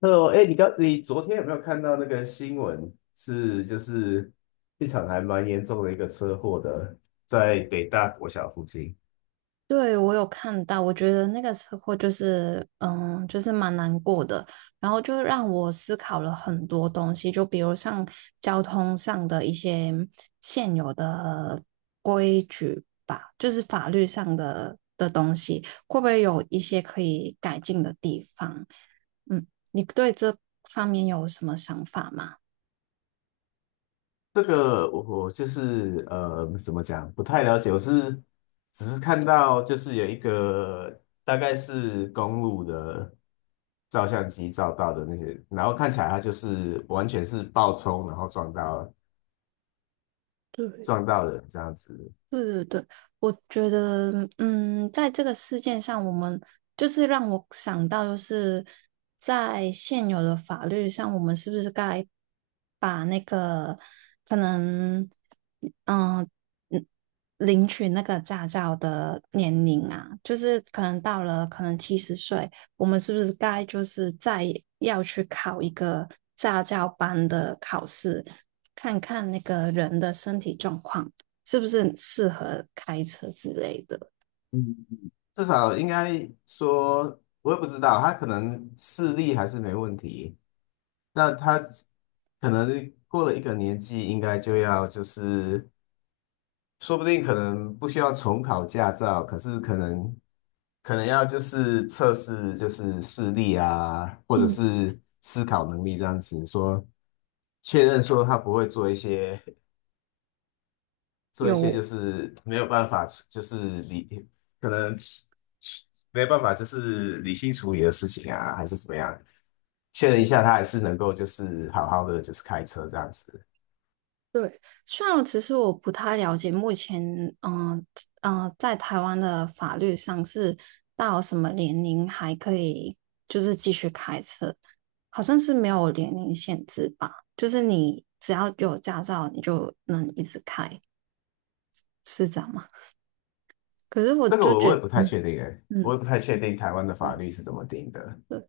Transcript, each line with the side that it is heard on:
left: 哦，哎，你昨天有没有看到那个新闻？是，就是一场还蛮严重的一个车祸的，在北大国小附近。
right: 对，我有看到，我觉得那个车祸就是，就是蛮难过的。然后就让我思考了很多东西，就比如像交通上的一些现有的规矩吧，就是法律上的东西，会不会有一些可以改进的地方？你对这方面有什么想法吗？
left: 这个我就是怎么讲，不太了解。我是只是看到就是有一个大概是公路的照相机照到的那些，然后看起来它就是完全是爆冲，然后撞到
right: 对。
left: 撞到人这样子。
right: 对对对，我觉得，在这个事件上，我们就是让我想到，就是在现有的法律上，我们是不是该把那个可能，嗯嗯，领取那个驾照的年龄啊，就是可能到了可能七十岁，我们是不是该就是再要去考一个驾照班的考试，看看那个人的身体状况，是不是很适合开车之类的。
left: 嗯。至少应该说，我也不知道，他可能视力还是没问题，那他可能过了一个年纪，应该就要就是，说不定可能不需要重考驾照，可是可能要就是测试就是视力啊，或者
right: 嗯。
left: 是思考能力这样子，说确认说他不会做一些。做一些就
right: 有。
left: 是没有办法，就是可能没有办法就是理性处理的事情啊，还是怎么样，确认一下他还是能够就是好好的就是开车这样子。
right: 虽然其实我不太了解目前，嗯、呃嗯、在台湾的法律上是到什么年龄还可以就是继续开车，好像是没有年龄限制吧？就是你只要有驾照，你就能一直开，是这样吗？可是我
left: 这个
right: 就
left: 我
right: 觉
left: 也
right: 得，
left: 不太
right: 嗯
left: 确定诶，我
right: 嗯，
left: 也不太确定台湾的法
right: 对
left: 律是怎么定的，
right: 对。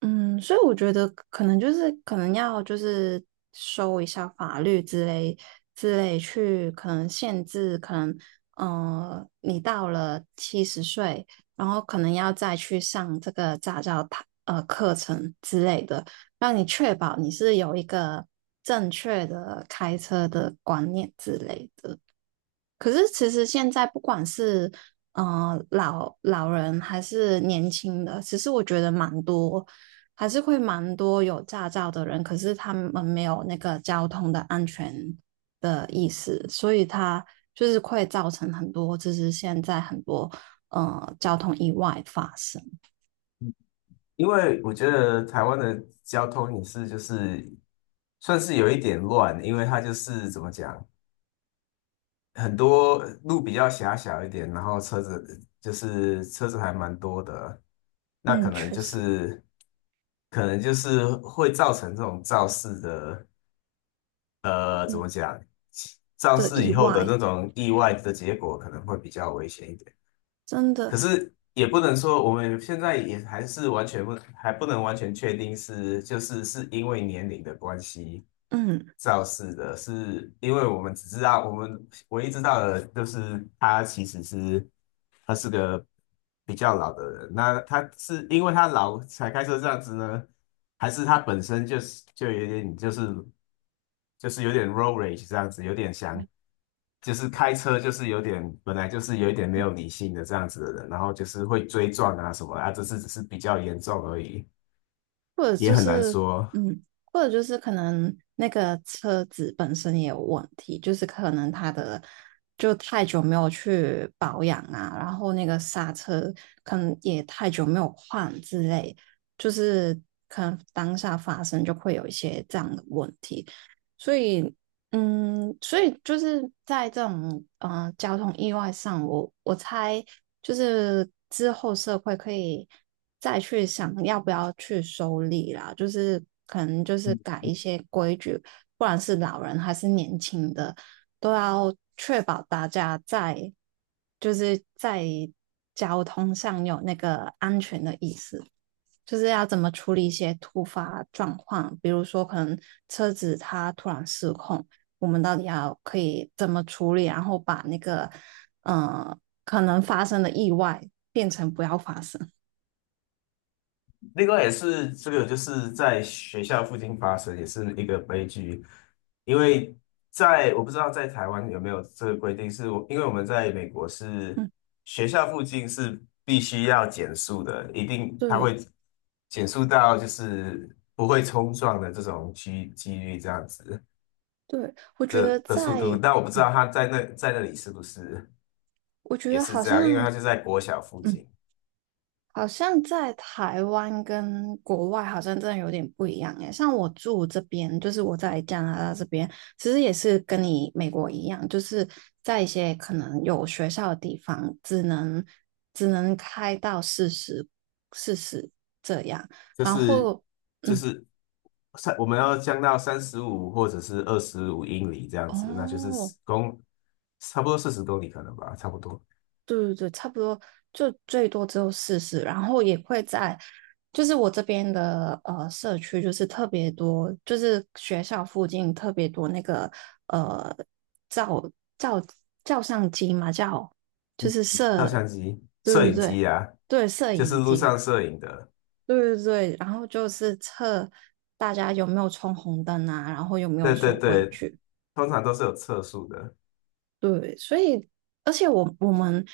right: 所以我觉得可能就是可能要就是收一下法律之类去，可能限制，可能你到了七十岁，然后可能要再去上这个驾照它课程之类的，让你确保你是有一个正确的开车的观念之类的。可是其实现在不管是老人还是年轻的，其实我觉得蛮多，还是会蛮多有驾照的人，可是他们没有那个交通的安全的意识，所以他就是会造成很多，就是现在很多交通意外发生。
left: 因为我觉得台湾的交通也是就是算是有一点乱，因为它就是怎么讲。很多路比较狭小一点，然后车子还蛮多的，那可
right: 嗯，
left: 能
right: 确
left: 就
right: 实。
left: 是可能就是会造成这种肇事的
right: 嗯
left: 肇
right: 的
left: 事
right: 意
left: 以后的
right: 外
left: 那种意外的结果，可能会比较危险一点。
right: 真的。
left: 可是也不能说我们现在也还是完全不还不能完全确定是是因为年龄的关系
right: 嗯。
left: 肇事的，是因为我们只知道，我们唯一知道的就是他其实是，他是个比较老的人。那他是因为他老才开车这样子呢，还是他本身就是有点 road rage 这样子，有点想，就是开车就是有点本来就是有一点没有理性的这样子的人，然后就是会追撞啊什么啊，这次只是比较严重而已，
right: 或者
left: 也
right: 就
left: 很难
right: 是，
left: 说。
right: 或者就是可能那个车子本身也有问题，就是可能它的就太久没有去保养啊，然后那个刹车可能也太久没有换之类，就是可能当下发生就会有一些这样的问题。所以，所以就是在这种交通意外上，我猜就是之后社会可以再去想要不要去收礼啦，就是可能就是
left: 嗯
right: 改一些规矩，不管是老人还是年轻的，都要确保大家在就是在交通上有那个安全的意识。就是要怎么处理一些突发状况，比如说可能车子它突然失控，我们到底要可以怎么处理，然后把那个呃可能发生的意外变成不要发生。
left: 另外也是这个就是在学校附近发生，也是一个悲剧。因为在我不知道在台湾有没有这个规定，因为我们在美国 是
right: 嗯，
left: 学校附近是必须要减速的，一定它
right: 对
left: 会减速到就是不会冲撞的这种几率这样子。
right: 对，我觉
left: 这
right: 得
left: 的速
right: 在，
left: 度，但我不知
right: 嗯，
left: 道他在那里是不是
right: 我觉
left: 也
right: 得
left: 是
right: 好
left: 这
right: 像，
left: 样，因为他就在国小附
right: 嗯，
left: 近。
right: 好像在台湾跟国外好像真的有点不一样诶，像我住这边，就是我在加拿大这边，其实也是跟你美国一样，就是在一些可能有学校的地方，只能开到四十这样。
left: 就
right: 然
left: 是
right: 后
left: 就
right: 嗯
left: 是我们要降到35或者是25英里这样子，那就是
right: 哦，
left: 10差不多40公里可能吧，差不多。
right: 对对对，差不多就最多只有四十，然后也会在，就是我这边的社区，就是特别多，就是学校附近特别多那个呃照照照相机嘛，叫就是
left: 照
right: 摄，
left: 相机、
right: 对
left: 摄
right: 对
left: 影
right: 对
left: 机啊，
right: 对，摄
left: 就是
right: 影
left: 路
right: 机啦，
left: 上摄影的。
right: 对对对，然后就是测大家有没有冲红灯啊，然后有没有
left: 对对
right: 守规
left: 对，
right: 矩。
left: 通常都是有测速的。
right: 对，所以而且我我们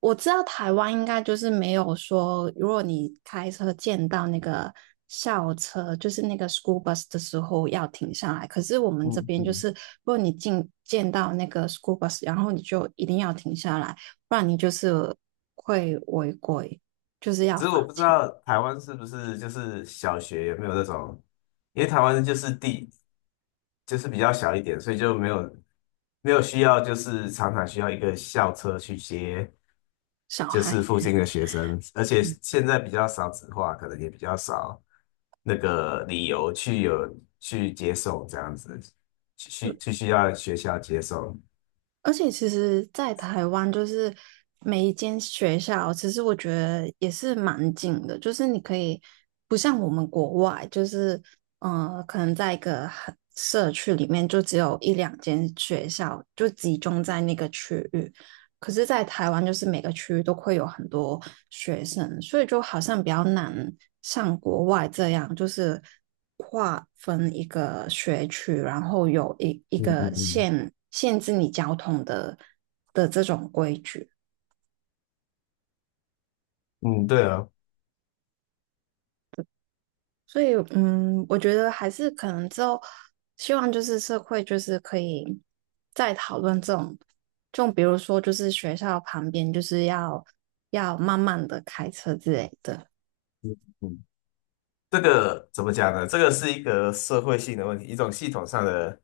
right: 我知道台湾应该就是没有说，如果你开车见到那个校车，就是那个 school bus 的时候要停下来。可是我们这
left: 嗯
right: 边就
left: 嗯。
right: 是，如果你见到那个 school bus，然后你就一定要停下来，不然你就是会违规，就是要
left: 只是
right: 罚
left: 我不知
right: 钱。
left: 道台湾是不是就是小学有没有那种，因为台湾就是地就是比较小一点，所以就没有需要就是常常需要一个校车去接
right: 小
left: 就
right: 孩。
left: 是附近的学生，而且现在比较少子化，可能也比较少那个理由去接送这样子，去需要学校接送。
right: 而且其实，在台湾就是每一间学校，其实我觉得也是蛮近的，就是你可以不像我们国外，就是可能在一个很社区里面就只有一两间学校，就集中在那个区域。可是，在台湾就是每个区都会有很多学生，所以就好像比较难像国外这样，就是划分一个学区，然后有一一
left: 嗯嗯
right: 个
left: 嗯
right: 限制你交通的这种规矩。
left: 嗯，对啊。
right: 所以，我觉得还是可能之后，希望就是社会就是可以再讨论这种，就比如说就是学校旁边就是要慢慢的开车之类的。
left: 嗯。这个怎么讲呢？这个是一个社会性的问题，一种系统上的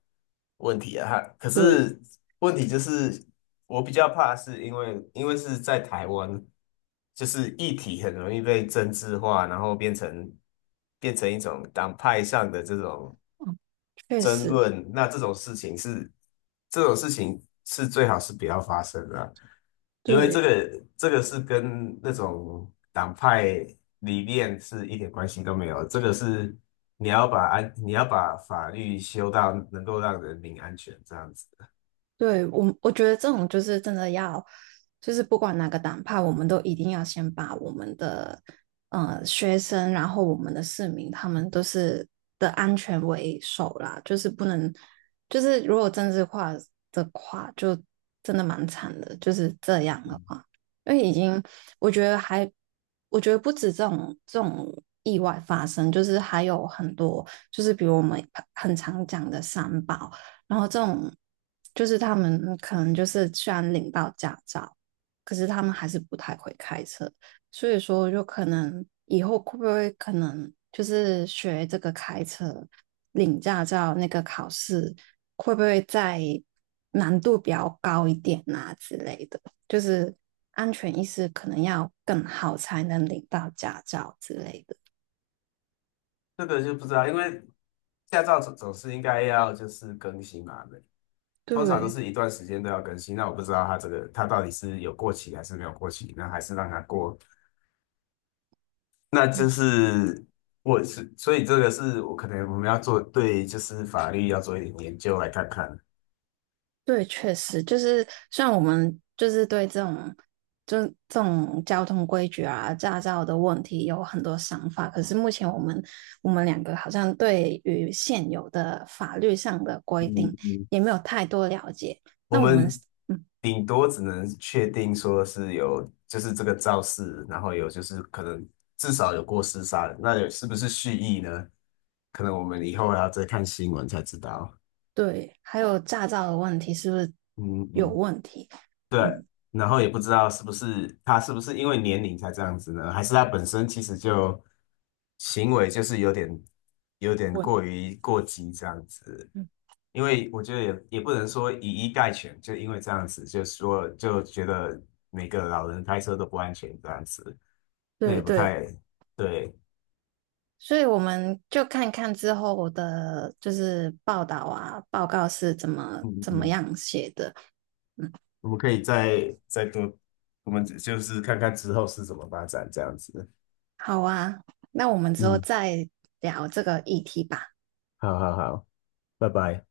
left: 问题啊。哈，可
right: 对。
left: 是问题就是，我比较怕是因为是在台湾，就是议题很容易被政治化，然后变成一种党派上的这种
right: 确
left: 争
right: 实，
left: 论，那这种事情是最好是不要发生的啊，因为这
right: 对
left: 个这个是跟那种党派理念是一点关系都没有，这个是你要把法律修到能够让人民安全这样子。
right: 对，我觉得这种就是真的要，就是不管哪个党派，我们都一定要先把我们的学生，然后我们的市民，他们都是的安全为首啦，就是不能，就是如果政治化的话，就真的蛮惨的，就是这样的话，因为已经我觉得还，我觉得不止这种。意外发生，就是还有很多，就是比如我们很常讲的三宝，然后这种就是他们可能就是虽然领到驾照，可是他们还是不太会开车，所以说就可能以后会不会可能就是学这个开车领驾照那个考试会不会再难度比较高一点啊之类的，就是安全意识可能要更好才能领到驾照之类的。
left: 这个就不知道，因为驾照总是应该要就是更新嘛，通常都
right: 对。
left: 是一段时间都要更新，那我不知道它这个它到底是有过期还是没有过期，那还是让它过，那就是我是，所以这个是我可能我们要做，对，就是法律要做一点研究来看看。
right: 对，确实就是像我们就是对这种就是这种交通规矩啊、驾照的问题有很多想法，可是目前我们两个好像对于现有的法律上的规
left: 嗯
right: 定
left: 嗯，
right: 也没有太多了解。
left: 我
right: 那我们。
left: 们
right: 嗯，
left: 顶多只能确定说是有，就是这个肇事，然后有就是可能至少有过失杀人。那有是不是蓄意呢？可能我们以后还要再看新闻才知道。
right: 对，还有驾照的问题是不是
left: 嗯
right: 有
left: 嗯。
right: 问题？
left: 对，
right: 嗯，
left: 然后也不知道他是不是因为年龄才这样子呢？还是他本身其实就行为就是有点
right: 问，
left: 过于过激这样子？
right: 嗯，
left: 因为我觉得也不能说以一概全，就因为这样子，就说就觉得每个老人开车都不安全这样子，那也
right: 对
left: 不
right: 对。
left: 太对。
right: 所以我们就看看之后我的就是报道啊，报告是
left: 嗯嗯
right: 怎么
left: 嗯，
right: 样写的。嗯，
left: 我们可以再多，我们就是看看之后是怎么发展这样子。
right: 好啊，那我们之后
left: 嗯，
right: 再聊这个议题吧。
left: 好好好，拜拜。